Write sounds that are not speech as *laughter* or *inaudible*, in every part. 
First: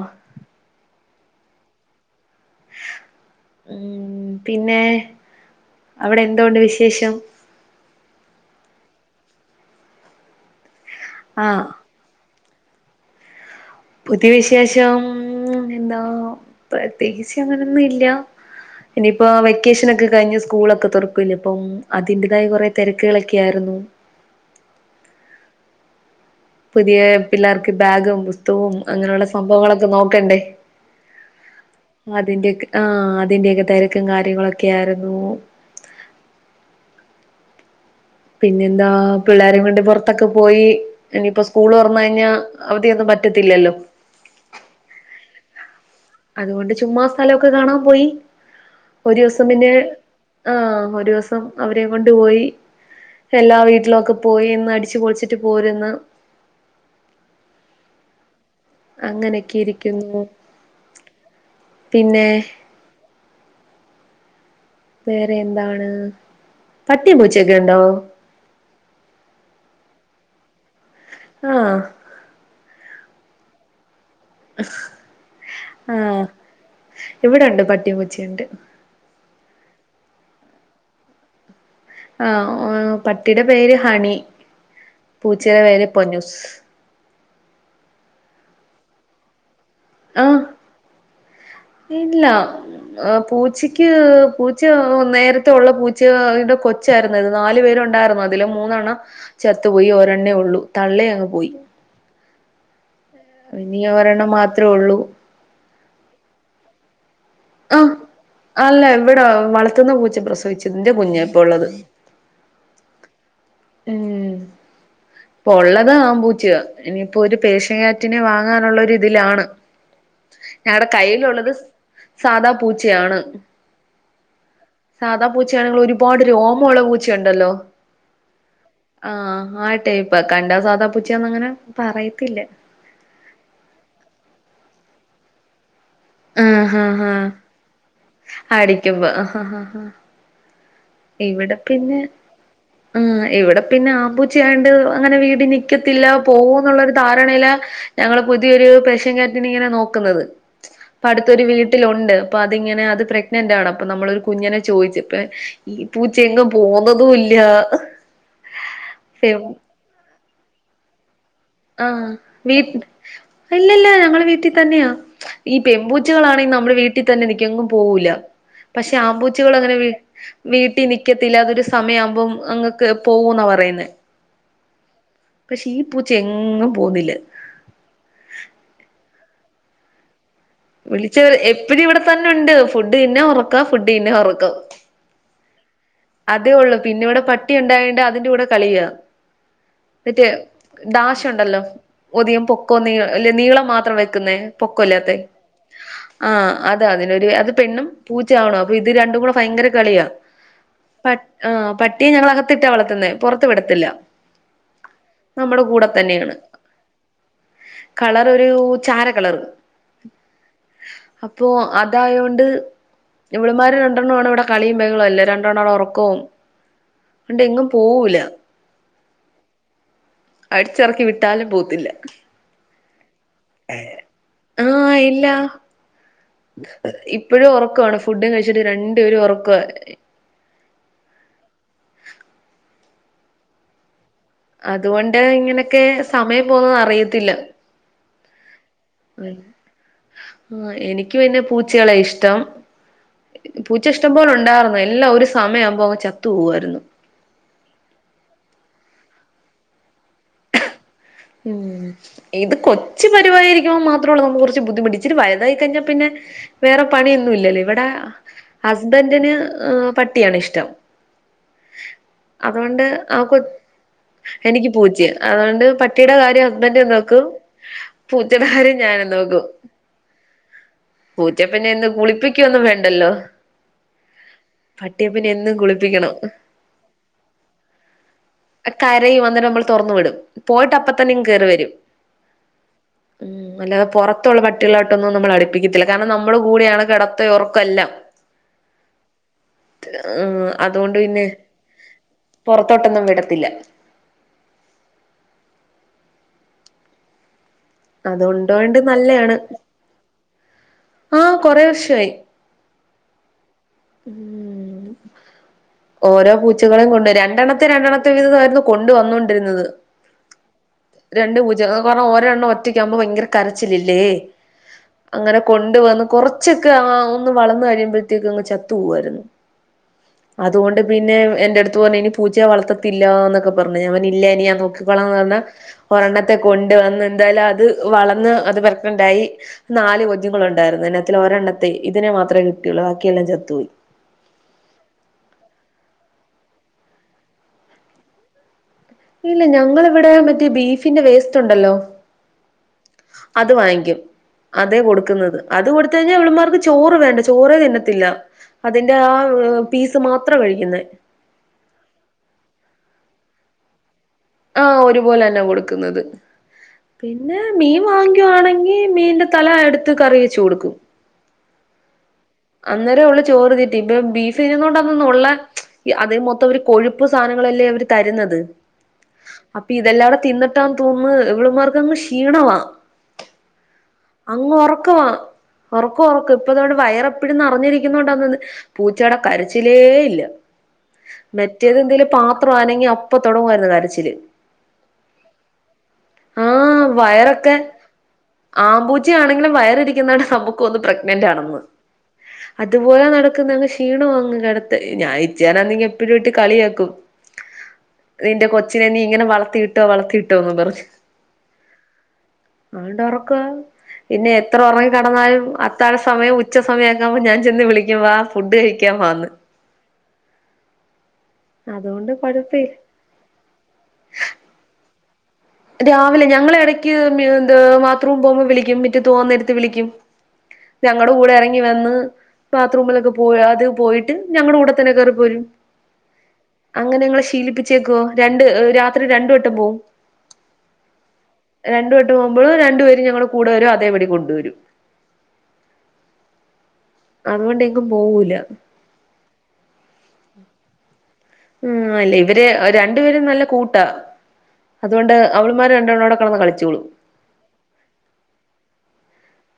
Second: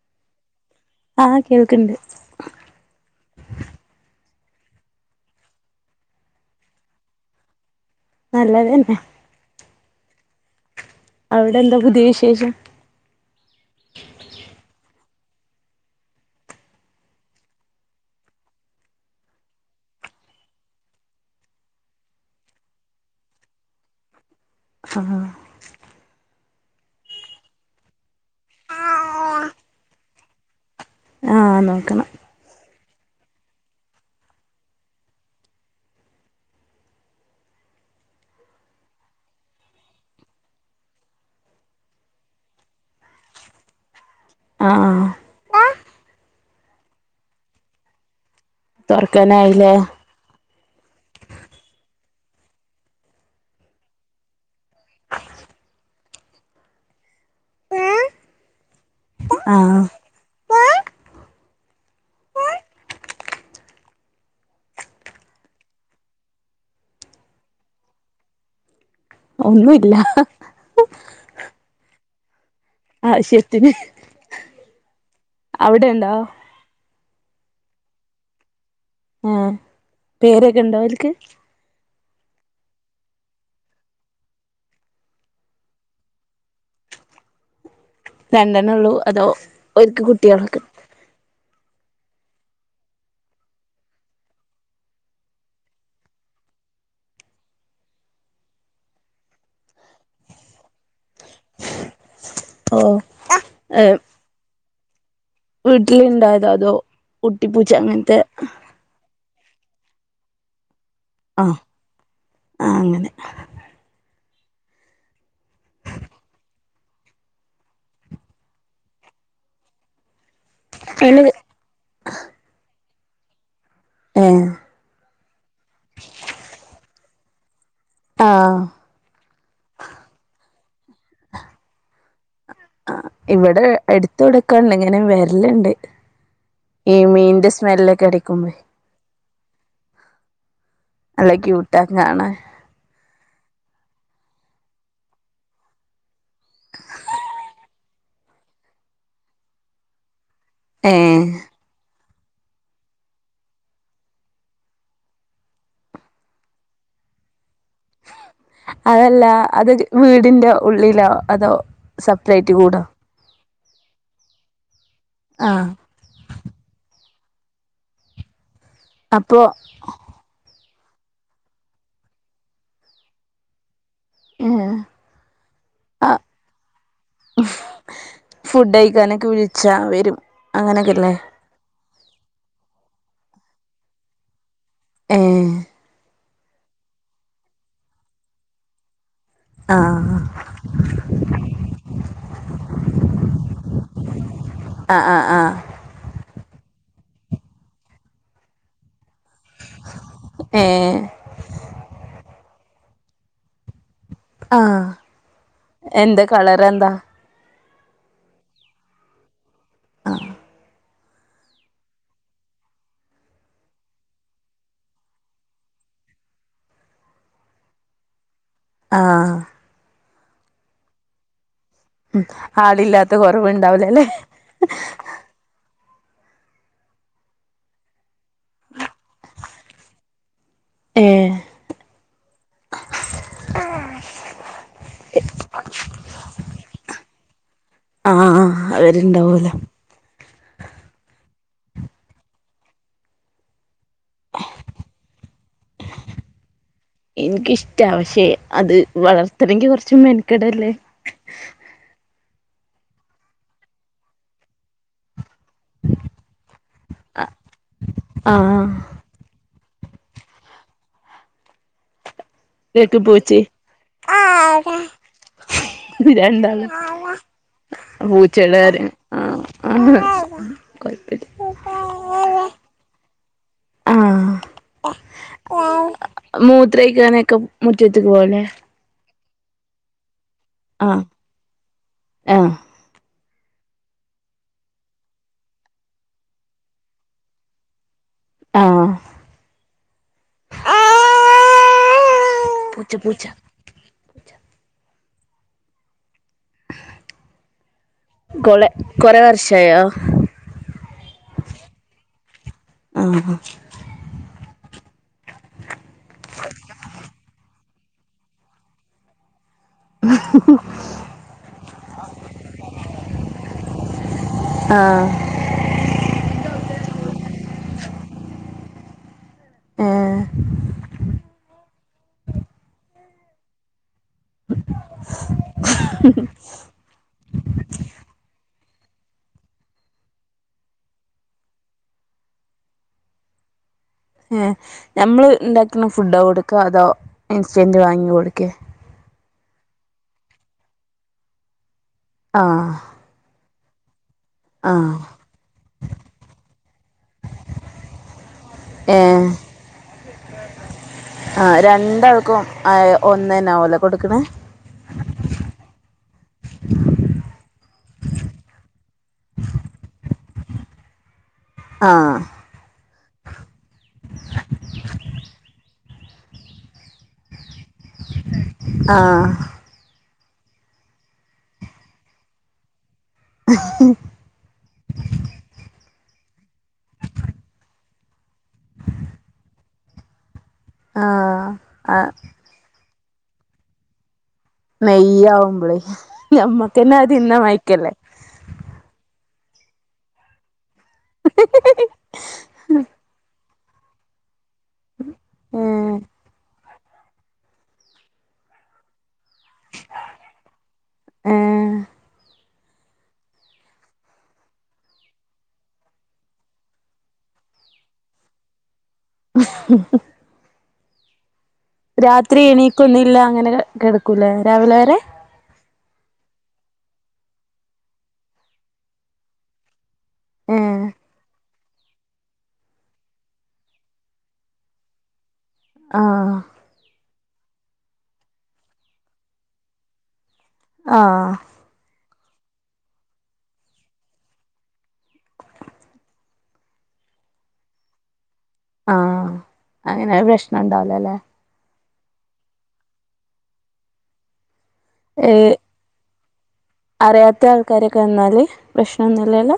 അഹ് ആ കേൾക്ക്ണ്ട് ഉം പിന്നെ അവിടെ എന്തോണ്ട് വിശേഷം നല്ലതന്നെ അവിടെ ആഹ് എന്താ പുതിയ വിശേഷം പുതിയ വിശേഷം എന്താ പ്രത്യേകിച്ച് അങ്ങനൊന്നും ഇല്ല ഇനിയിപ്പോ വെക്കേഷനൊക്കെ കഴിഞ്ഞ് സ്കൂളൊക്കെ തൊറക്കുവല്ലെ അപ്പം അതിന്റതായ കുറെ തെരക്കുകളൊക്കെ ആയിരുന്നു ആഹ് പുതിയെ പിള്ളാർക്ക് ബാഗും പുസ്തകവും അങ്ങനെയുള്ള സംഭവങ്ങളൊക്കെ നോക്കണ്ടേ? ആ നോക്കണം അതിന്റെ ഒക്കെ ആ അതിന്റെയൊക്കെ തെരക്കും കാര്യങ്ങളൊക്കെ ആയിരുന്നു. പിന്നെന്താ പിള്ളാരെയും കൊണ്ട് പൊറത്തൊക്കെ പോയി ഇനിയിപ്പോ സ്കൂള് തൊറന്ന് കഴിഞ്ഞാ അവധിയൊക്കെ പറ്റത്തില്ലല്ലോ ആ ആഹ് അതുകൊണ്ട് ചുമ്മാ സ്ഥല ഒക്കെ കാണാൻ പോയി ഒരു ദിവസം പിന്നെ തൊറക്കാനായില്ലേ ആ ഒരു ദിവസം അവരെയും കൊണ്ട് പോയി എല്ലാ വീട്ടിലൊക്കെ പോയി ഒന്ന് അടിച്ച് പൊളിച്ചിട്ട് പോരുന്ന് അങ്ങനൊക്കെ ആഹ് ഇരിക്കുന്നു പിന്നെ വേറെ എന്താണ് പട്ടിയും പൂച്ചൊക്കെ ഉണ്ടോ ഒന്നു ഇല്ല ആഹ് ആവിശ്യത്തിന് ആ ഉണ്ടോ ഇവിടെണ്ട് പട്ടിയും പൂച്ചയുണ്ട് ആ പേരൊക്കെ ഇണ്ടോ ഓൽക്ക് ആ പട്ടിയുടെ പേര് ഹണി പൂച്ചയുടെ പേര് പൊന്നൂസ് രണ്ടെണ്ണൊള്ളു അതോ ഓര്ക്ക് കുട്ടിയാളൊക്കെ ഇല്ലാ ആഹ് പൂച്ചയ്ക്ക് പൂച്ചാ നേരത്ത ഒള്ള പൂചായ്ടെ കൊ ച്ചായിര്ന്നു അത് നാല് പേരുണ്ടായിരുന്നു. അതില് മൂന്നെണ്ണം ചത്തു പോയി ഒരെണ്ണേ ഒള്ളു. തള്ളേ അങ്ങ് പോയി. ഓ ഇനിയാ ഒരണ്ണം മാത്രേ ഒള്ളൂ. വീട്ടില്ണ്ടായതോ അതോ കുട്ടിപ്പൂച്ച ആഹ്, അങ്ങനത്തെ അല്ല ഇവിടെ വളർത്തുന്ന പൂച്ച പ്രസവിച്ചതിന്റെ കുഞ്ഞാ ഇപ്പൊ ഉള്ളത്. ആ അങ്ങനെ ഉം ഇപ്പൊ ഒള്ളത് ആം പൂച്ചയാ. ഇനിയിപ്പൊരു പേർഷ്യ ക്യാറ്റിനെ വാങ്ങാനുള്ള ഒരു ഇതിലാണ്. ഞങ്ങടെ അയിന് കയ്യിലുള്ളത് സാധാ പൂച്ചയാണ്. എഹ് സാധാ പൂച്ചയാണെങ്കിൽ ഒരുപാട് രോമോള്ള പൂച്ചയുണ്ടല്ലോ? ആഹ് ആഹ് ആ ടൈപ്പ്. കണ്ടാ സാധാ പൂച്ചയാന്നങ്ങനെ പറയത്തില്ല. ആ ഇവിടെ എടുത്ത്വ്ടക്കണ്ട് ഇങ്ങനെ വര്ല്ണ്ട്. ആഹ് ഹാ ഈ മീനിന്റെ സ്മെല്ലൊക്കെ അടിക്കുമ്പോ ക്കുബോ ആഹാ നല്ല ഇവിടെ ക്യൂട്ടാ പിന്നെ കാണാൻ ഉം ഇവിടെ പിന്നെ ആംപൂച്ചായോണ്ട് അങ്ങനെ വീട് നിക്കത്തില്ല പോകൂന്നുള്ളരു ധാരണയിലെ ഞങ്ങള് പുതിയൊരു പേർഷ്യൻ ക്യാറ്റിനെ ഇങ്ങനെ നോക്കുന്നത്. ഏഹ് പ്പടുത്തൊരു വീട്ടിലുണ്ട്. അപ്പൊ അതിങ്ങനെ അത് പ്രെഗ്നന്റാണ് അപ്പൊ നമ്മളൊരു കുഞ്ഞിനെ ചോദിച്ചു. ഇപ്പേ ഈ പൂച്ചെയെങ്ങും പോകുന്നതൂല്ലാ. അതല്ലാ അതൊരു വീടിന്റെ ഉള്ളിലോ അതോ ആഹ് സെപ്പറേറ്റ് കൂടോ വീട്ന്റെ ഇല്ലല്ലാ ഞങ്ങളെ വീട്ടി തന്നെയാ. ഈ ആഹ് പെബൂ ച്ചകളാണെങ്കി നമ്മടെ വീട്ടി തന്നെ നിക്കും എങ്ങും പോകൂല്ല. പക്ഷെ അപ്പോ ആമ്പൂച്ചകളങ്ങനെ വീ വീട്ടി നിക്കത്തില്ലാ. അതൊരു സമയാവുമ്പോ അങ്ങക്ക് പോവൂന്നാ പറയുന്നേ. ഏഹ് പക്ഷെ ഈ പൂച്ച എങ്ങും പോവുന്നില്ല. ഫുഡ്ഴിക്കാനൊക്കെ വിളിച്ചാ വരും. അങ്ങനെയൊക്കെല്ലേ വിളിച്ചവര് എപ്പഴും ഇവിടെത്തന്നൊണ്ട് ഫുഡ് തിന്നാ ഒറക്കാ ഫുഡ് തിന്നാ ഒറക്കാം. ഏഹ് അതേ ഒള്ളൂ. പിന്നെ ഇവിടെ പട്ടി ഉണ്ടായോണ്ട് അതിന്റെ കൂടെ കളിയ. ആഹ് മറ്റേ ഡാഷുണ്ടല്ലോ ഒധികം പൊക്കോന്നീ നീളം മാത്രം വെക്കുന്നേ ആഹ് പൊക്കോല്ലാത്തെ? ആഹ് ആഹ് ആഹ് അത് അതിനൊരു അത് പെണ്ണും പൂച്ച ആണും അപ്പൊ ഇത് രണ്ടും കൂടെ ഭയങ്കര കളിയാ. ഏഹ് പ ആഹ് പട്ടിയെ ഞങ്ങളകത്തിട്ടാ വളത്തുന്നെ പൊറത്ത് വിടത്തില്ല. ആഹ് നമ്മടെ കൂടെ എന്താ തന്നെയാണ്. കളറെന്താ കളറൊരൂ ചാര കളറ്. അപ്പോ അതായോണ്ട് ഇവള്മാര് രണ്ടണ്ണോണ് ഇവിടെ കളിയും ബഹളോം എല്ലാം. ര ണ്ടാളെ ഒറക്കോം ഒണ്ട് എങ്ങും പോവൂല. ആഹ്. അടിച്ചെറക്കി വിട്ടാലും പോത്തില്ല. ഉം ആളില്ലാത്ത കൊറവ്ണ്ടാവൂല്ലാല്ലേ? ഇല്ലാ. ഇപ്പഴും ഒറക്കവാണ് ഫുഡും കഴിച്ചിട്ട് രണ്ടുപേരും ഒറക്കോണ്. ഏഹ് ആഹ്. അതുകൊണ്ട് ഇങ്ങനെക്കെ സമയം പോകുന്നത് അറിയത്തില്ല. അഹ് അഹ് ആഹ് അവര്ണ്ടാവോലോ. ആഹ് എനിക്ക് പിന്നെ പൂച്ചേളെ ഇഷ്ടം. പൂച്ച ഇഷ്ടം പോലെ ഉണ്ടായിർന്നു എല്ലാം ഒരു സമയമാവുമ്പോ അങ്ങ് ചത്തു പോവായിരുന്നു. ഇൻക്കിഷ്ടാ പക്ഷെ അത് വളർത്തണങ്കി കൊറച്ച് മെനക്കെടല്ലേ? ഉം ഇത് കൊച്ചു പരിവാടിയിരിക്കുമ്പോ മാത്രമൊള്ളൂ നമ്മക്ക് കൊറച്ച് ബുദ്ധിമുട്ട് ഇച്ചിരി വയ്തായി കഴിഞ്ഞാ പിന്നെ വേറെ പണിയൊന്നും ഇല്ലല്ലോ ഇവിടെ ആഹ് അ ന്റൻറ്റന് പട്ടിയാണ് ഇഷ്ടം അതുകൊണ്ട് കേക്ക് ആ കൊ പൂച്ചി എനിക്ക് പൂച്ചേ അതുകൊണ്ട് പട്ടി ക്കിയുടെ കാര്യം ഹസ്ബൻറ് രണ്ടാളും നോക്കും പൂച്ചയുടെ കാര്യം ഞാനും നോക്കും അഹ് പൂച്ച പിന്നെ ഇന്ന് കുളിപ്പിക്കൊന്നും വേണ്ടല്ലോ? പട്ടിയെ പിന്നെ എന്നും ആഹ് കുളിപ്പിക്കണം മൂത്രയിക്കാനൊക്കെ മുറ്റത്ത്ക്ക് പോവല്ലേ കരയും വന്ന്ട്ട് നമ്മൾ തൊറന്നു വിടും പോയിട്ട്പ്പ ആഹ് തന്നെയ കേറി വരും ആഹ് ഉം അല്ലാതെ പുറത്തുള്ള പട്ടികളായിട്ടൊന്നും നമ്മൾ അട് ക്കിത്തില്ല കാരണം നമ്മളെ കൂടെയാണ് കിടതേം ഉറക്കെല്ലാം ആഹ് ഹ് അതോണ്ട് പിന്നെ പൂച്ച പുറത്തോട്ടൊന്നും പൂച്ച വിടത്തില്ല കൊളെ അത്കൊണ്ടോണ്ട് കൊറെ നല്ലയാണ് വർഷായോ ആഹ കൊറേ വർഷായി ആഹ് ഉം ഓരോ പൂച്ചകളും കൊണ്ട് രണ്ടെണ്ണം ത്തെ രണ്ടെണ്ണത്തെ വീതായിരുന്നു കൊണ്ട് വന്നോണ്ടിരുന്നത് രണ്ട് പൂച്ചകൾ ഓരെണ്ണം ഒറ്റയ്ക്കാ വുമ്പോ ഭയങ്കര കരച്ചിലില്ലേ ആഹ് അങ്ങനെ കൊണ്ട് വന്ന് കുറച്ചൊക്കെ ആ ഒന്ന് വളർന്നു കഴിയുമ്പോഴത്തേക്ക് അങ്ങ് ചത്തു പോവായിരുന്നു ഏ അതുകൊണ്ട് പിന്നെ എന്റെ അടുത്തു പറഞ്ഞു ഇനി പൂച്ചയെ വളർത്തത്തില്ല എന്നൊക്കെ പറഞ്ഞെ ഞാൻ പറഞ്ഞ് ഇല്ല ഞാൻ നോക്കി ക്കോളാംന്ന് പറഞ്ഞാ ഒരെണ്ണ ത്തെ കൊണ്ട് വന്ന് എന്തായാലും അത് വളർന്ന് അത് വലിപ്പണ്ടായി നാല് കുഞ്ഞുങ്ങളുണ്ടായിരുന്നു. അതി ന്നത്തിൽ ഒരെണ്ണത്തെ ഇതിനെ മാത്രമേ കിട്ടിയൊള്ളൂ ബാക്കിയെല്ലാം ചത്തു പോയി ഏ നമ്മൾ ഉണ്ടാക്ക് ണ ഫുഡോ കൊടുക്കാ അതോ ഇൻസ്റ്റൻറ്റ് വാങ്ങി കൊടുക്കേ ഇല്ല ഞങ്ങളിവിടെ മറ്റേ ബീഫിന്റെ വേസ്റ്റ് ഉണ്ടല്ലോ ആഹ് അത് വാങ്ങിക്കും അതെ ആഹ് കൊടുക്കുന്നത് അത് കൊടുത്ത് കഴിഞ്ഞാൽ അവളമാർക്ക് ചോറ് വേണ്ട ചോറേ തിന്നത്തില്ല അതിന്റെ ആഹ് പീസ് മാത്രാ കഴിക്കുന്നേ ആ രണ്ടാൾക്കും അ ഒന്ന്ന്നലെ കൊടുക്ക്ണേ ഓ ഒരുപോലെന്നാ കൊടുക്കുന്നത് പിന്നെ മീൻ വാങ്ങിക്കുവാണെങ്കിൽ മീന്റെ തല എടുത്ത് കറി വെച്ച് കൊടുക്കും ആഹ് അന്നേരം ഓള് ചോറ് തീറ്റി. ഇപ്പൊ ബീഫി നെ കൊണ്ടന്നു നുള്ളാൻ അതില് മൊത്തം അവര് കൊഴുപ്പ് സാധനങ്ങളല്ലേ അവര് തരുന്നത് ആഹ് അപ്പൊ ഇതെല്ലാടെ തിന്നിട്ടാന്ന് തോന്നു ന്ന് ഇവള്മാർക്കങ്ങ് ക്ഷീണവാ അങ്ങ് ഉറക്കവാ ഉറക്കം ഉറക്ക് ഇപ്പൊതാ വയറൊ എപ്പഴും നിറഞ്ഞ് നിൽക്കുന്നതിനൊണ്ടാ തോന്നുന്നു പൂച്ചയുടെ കരച്ചിലേ ഇല്ല ആഹ് മറ്റേത് എന്തേലും ആഹ് പാത്രം അനങ്ങിയാ അപ്പൊ തൊടങ്ങുവമായിരുന്നു കരച്ചില് നെയ്യാവുമ്പളേ നമ്മക്കന്നെ അത് തിന്നാ മയക്കല്ലേ ആമ്പൂച്ചേ ആണെങ്കിലും വയറി ഇരിക്കുന്നത് നമുക്ക് തോന്നും പ്രെഗ്നന്റ് ആണെന്ന് അതുപോലെ നടക്കുന്ന ക്ഷീണ വങ്ങ് കിടത്ത് ഞാൻ ഇച്ചേനാണെങ്കി ഏഹ് എപ്പഴും ഇട്ട് കളിയാക്കും നിന്റെ കൊച്ചിനെ നീ ഇങ്ങനെ വള വളത്തിയിട്ടോ വളർത്തിയിട്ടോന്ന് പറഞ്ഞ് ഏഹ് അണ്ട് ഉറക്കാ പിന്നെ എത്ര ഉറങ്ങി കിടന്നാലും അത്താഴ സമയം ഉച്ച സമയം ആവുമ്പോ ഞാൻ ചെന്ന് വിളിക്കുംവാ ഫുഡ് കഴിക്കാൻ വാ ന്ന് അതുകൊണ്ട് രാത്രി കൊഴപ്പല്ല എണീക്കൊന്നില്ല അങ്ങനെ കെടക്കൂല്ലേ രാവിലെ വരെ രാവിലെ ഞങ്ങള് എടയ്ക്ക് എഹ് ബാത്റൂം പോകുമ്പോ വിളിക്ക്യും മിറ്റതോവന്നേരത്ത് വിളിക്കും ഏഹ് ഞങ്ങടെകൂടെ എറങ്ങി ങ്ങിവന്ന് ബാത്റൂമിലൊക്കെ പോയ് അത് പോയിട്ട് ഞങ്ങടെ കൂടെത്തന്നെ കയറി പോരും ആഹ് അങ്ങനെ ഞങ്ങള് ശീലിപ്പിച്ചേക്കുവ രണ്ട് രാത്രി രണ്ടുവട്ടം പോവും ആഹ് രണ്ടു വട്ടം പോകുമ്പോൾ രണ്ടുപേരുംഞങ്ങള് കൂടെ വരും അതേപടി കൊണ്ട് വരും അതുകൊണ്ടെങ്കും പോവൂല ആഹ് അങ്ങനെ വ് പ്രശ്നണ്ടാവൂലല്ലെ ഉം ഇല്ല ഇവര് രണ്ടുപേരും നല്ല കൂട്ടാ അതുകൊണ്ട് ഏഹ് അവള്മാര് രണ്ടണോട കെടന്ന് കളിച്ചോളും അറിയാത്ത ആൾക്കാരൊക്കെ വന്നാല് പ്രശ്നൊന്നുല്ലല്ലോ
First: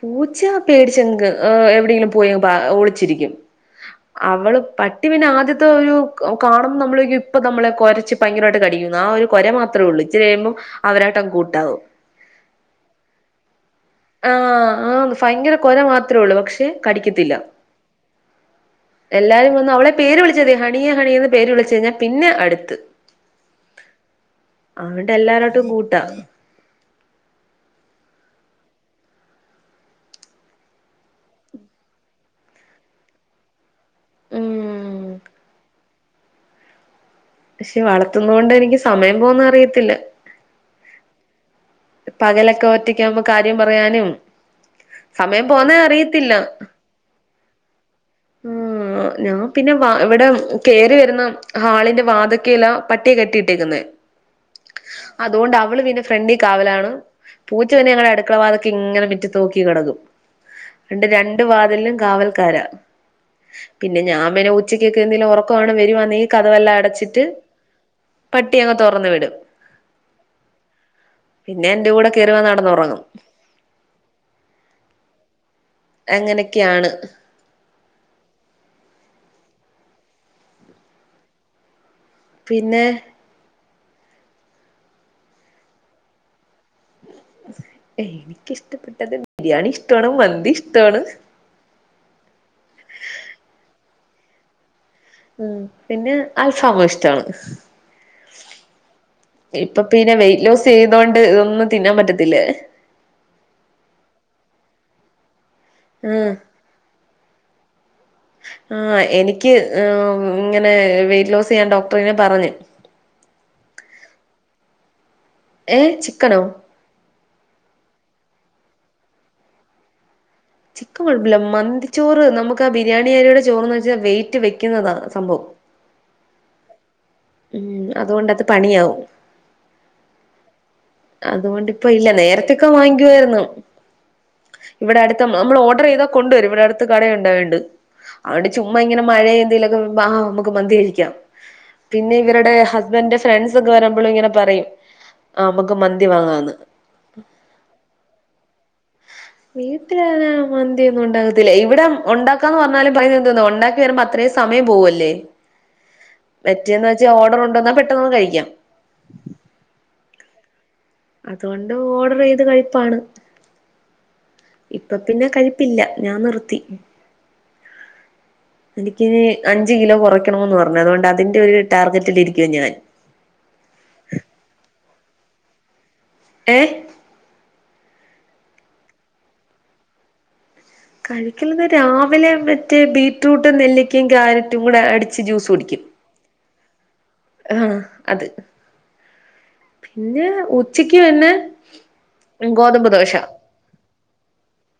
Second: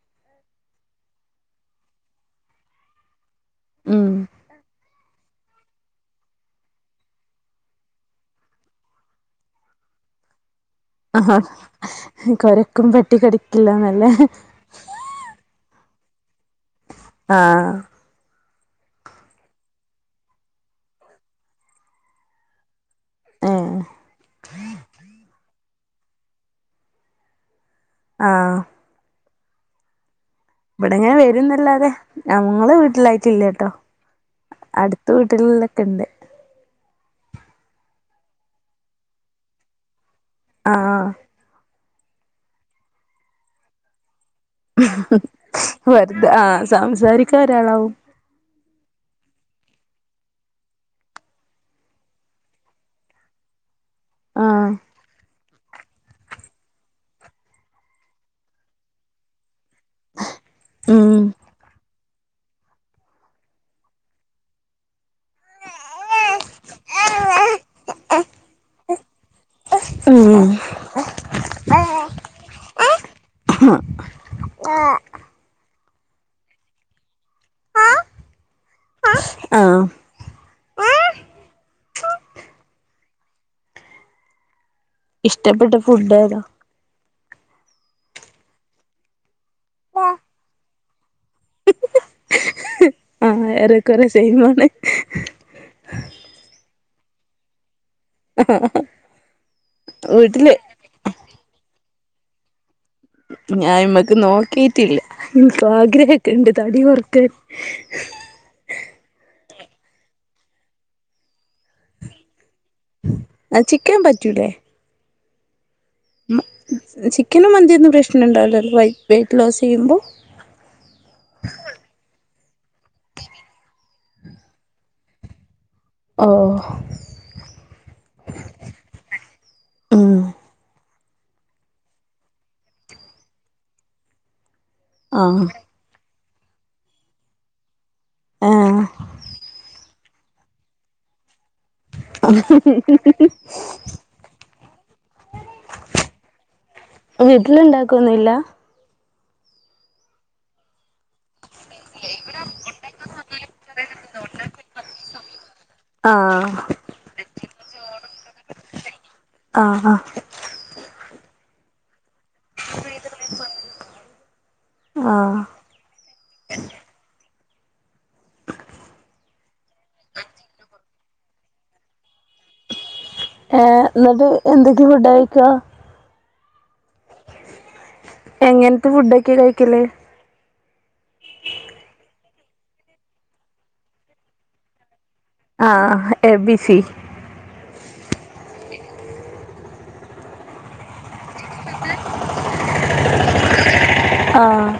പൂച്ച പേടിച്ചെങ്ക് എവിടെയെങ്കിലും പോയ ഓളിച്ചിരിക്കും ഉം അവള് പട്ടി പിന്നെ ആദ്യത്തെ ഒരു കാണ്പം നമ്മളിപ്പ നമ്മളെ കൊരച്ച് ഭയങ്കരമായിട്ട് കടിക്കുന്നു ആഹ് ഒരു കൊരമാത്രേള്ളൂ ഇച്ചിരി കഴിമ്പോ ആഹാ അവരായിട്ടങ്ങൂട്ടാവും കൊരക്കും പട്ടി കടിക്ക ക്കില്ലാന്നല്ലേ ആഹ് ആഹ് ഭയങ്കര കൊര മാത്രേള്ളൂ പക്ഷെ കടിക്കത്തില്ല ആഹ് എല്ലാരും വന്ന് അവളെ പേര് വിളിച്ചതേ ഹണിയെ ഹണിന്ന് പേര് വിളിച്ചയ്ഞ്ഞാ പിന്നെ അടുത്ത് ഏഹ് അണ്ടെല്ലാരോട്ടും കൂട്ടാ ആഹ് ഇവടെങ്ങനെ വെരുംന്നല്ലാതെ ഞങ്ങളെ വീട്ടിലായ്ട്ടില്യട്ടോ അടുത്ത ഉം വീട്ടിൽലോക്കെണ്ട് പക്ഷെ വളർത്തുന്നോണ്ട് എനിക്ക് സമയം പോന്ന അറിയത്തില്ല അഹ് ആഹ് പകലൊക്കെ ഒറ്റക്കാവുമ്പോ കാര്യം പറയാനും സമയം പോന്നേ വെറ്ത അറിയത്തില്ല ആഹ് സംസാരിക്കാ ഒരാളാവും ഉം ആഹ് ഞാൻ പിന്നെ വാ ഇവിടെ കേറി വെരുന്ന ഹാളിന്റെ വാത്ക്കേല പട്ടിയെ കെട്ടിയിട്ടേക്ക്ന്നെ ആഹ് അതുകൊണ്ട് അവള് പിന്നെ ഫ്രണ്ടി കാവലാണ് പൂച്ച പിന്നെ ഞങ്ങളുടെ അടുക്കളവാതിക്കെങ്ങനെ മിറ്റ നോക്കി കിടക്കും രണ്ട് ഉം രണ്ടു വാതില്ലും കാവൽക്കാര പിന്നെ ഞാൻ പിന്നെ ഉച്ചക്കെക്കെന്തെലും ഒറക്കവ വരുവാന്നേ കതകെല്ലാം അടച്ചിട്ട് പട്ടിയെ അങ്ങ് തൊറന്ന് വിടും ഉം. പിന്നെ എന്റെ കൂടെ കേറിവന്ന്ടന്നൊറങ്ങും അഹ് ആഹ് അങ്ങനെയൊക്കെയാണ് *inaudible* ആഹ് പിന്നെ ഇഷ്ട്ടപ്പെട്ട ഫുഡ് ഏത? എനിക്കിഷ്ട്ടപ്പെട്ടത് ബിരിയാണി ഇഷ്ടവാണ് മന്തി ഇഷ്ടവാണ് *inaudible* ആഹ് ഏറെക്കൊറെ സെയിംമാണ് ഉം പിന്നെ അൽഫാമുഷ്ട്ടാണ് ഇപ്പൊ പിന്നെ വീട്ടില് വെയ്റ്റ്ലോസ് ചെയ്തോണ്ട് ഇതൊന്നും തിന്നാൻ പറ്റത്തില്ല ഞാ അയ്മ്മക്ക് നോക്കിട്ടില്ല ഇൻക്കൂ ഉം ആഗ്രഹൊക്കെണ്ട് തടി കൊർക്കാൻ ആഹ് എനിക്ക് ഇങ്ങനെ വെറ്റ്ലോസെയ്യാൻ ഡോ പ്പയേ പറഞ്ഞ് ആഹ് ചിക്കൻ പറ്റൂലേ ഏഹ് ചിക്കനോ? ചിക്കനും മന്തിയൊന്നും പ്രശ്നം ഉണ്ടാവില്ലല്ലോ വൈറ്റ് വെയിറ്റ് ലോസ് ചെയ്യുമ്പോൾ ചിക്കൻ കുഴപ്പില്ല മന്തിച്ചോറ് നമുക്ക് ആ ബിരിയാണി അരിയുടെ ചോറ്ന്ന് വെച്ചാൽ വെയിറ്റ് വെക്കുന്നതാണ് സംഭവം ഓഹ ഓഹ ഉം അതുകൊണ്ടത് പണിയാവവും ഉം അതുകൊണ്ടിപ്പോ ഇല്ല നേരത്തേക്കെ വാങ്ങുവായിരുന്നു ഇവിടെ അടുത്ത ആഹ് നമ്മൾ ഓർഡർ ചെയ്ത കൊണ്ടണ്ടവരു ഇവിടെ അടുത്ത് കടയുണ്ടണ്ട്ടെ ചുമ്മാ ആഹ് ഇങ്ങനെ മഴയ എന്തെേലുമൊക്കെ ആഹ് നമുക്ക് മന്ദതികഴിക്കാം പിന്നെ ഇവരുടെ ഹസ്ബൻഡന്റെ ഫ്രണ്ട്സ് ഒക്കെ വരുമ്പോഴും ഇങ്ങനെ പറയും ആഹ് മന്തി വാങ്ങാന്ന് വീട്ടിലുണ്ടാക്കൊന്നുല്ല വീട്ടില മന്തിയൊന്നും ഉണ്ടാക്കത്തില്ല ഇവിടെ ഉണ്ടാക്കാന്ന് പറഞ്ഞാലും പയ എന്ത ഉണ്ടാക്ക വരുമ്പോ അത്രയും സമയം പോകല്ലേ ആഹ് വറ്റേന്ന് വെച്ചാൽ ഓർഡർ ഉണ്ടന്നാൽ പെട്ടെന്ന് ഒന്ന് കഴിക്കാം ആഹ് ആഹ് അതുകൊണ്ട് ഓർഡർ ചെയ്ത് കഴിപ്പാണ് ഇപ്പൊ പിന്നെ ആഹ് കഴിപ്പില്ല ഞാൻ നിർത്തി എനിക്ക്ന് അഞ്ച് കിലോ കൊറയ്ക്കണമെന്ന് പറഞ്ഞു അതുകൊണ്ട് അതിന്റെ ഒരു ടാർഗറ്റ്ല് ഇരിക്ക്യാ ഞാൻ ഏഹ് ഇന്നട്ട് എന്തൊക്കെ ഫുഡായ് ക്കാ ഏഹ് എങ്ങൻത്തെ ഫുഡൊക്കെ കഴിക്കല് കഴിക്ക്ണത് രാവിലെ മറ്റേ ബീറ്റ്റൂട്ട് നെല്ലിക്ക്യെ ക്യാരറ്റും കൂടെ അടി ആഹ് ആഹ് എ ബി സി ആഹ് അത് പിന്നെ ഉച്ചക്ക് തന്നെ ഗോതമ്പ് ദോശ. ആഹ്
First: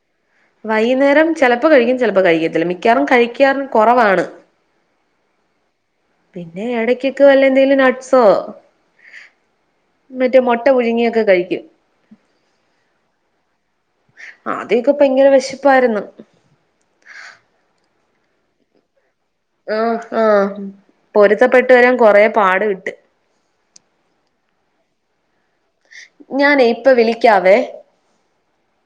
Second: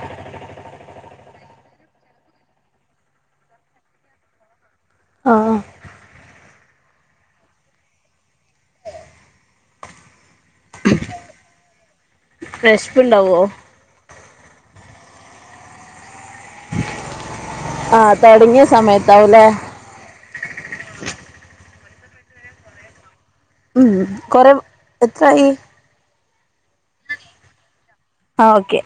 വൈകുന്നേരം ചെലപ്പൊ കഴിക്കും. ചെലപ്പൊ കഴിക്കത്തില്ല. മിക്കവാറും കഴിക്കാറും കൊറവാണ്. ആഹ് അഹ് പിന്നെ എടെക്കൊക്കെ വല്ല എന്തേലും നട്ട്സോ. മറ്റേ മൊട്ട പുഴുങ്ങിയൊക്കെ കഴിക്കും. വെഷ്പ്പുണ്ടാവോ ആദ്യൊക്കെ പയങ്കര വെശപ്പായിരുന്നു. ആഹ് തൊടങ്ങിയ സമയത്താവുലേ. ആഹ് ആഹ് പൊരുത്തപ്പെട്ട് വരാൻ കൊറേ പാട് വിട്ട് ഉം കൊറെ എത്രായി. ഞാനേ ഇപ്പ വിളിക്കാവേ ആഹ് ഓക്കെ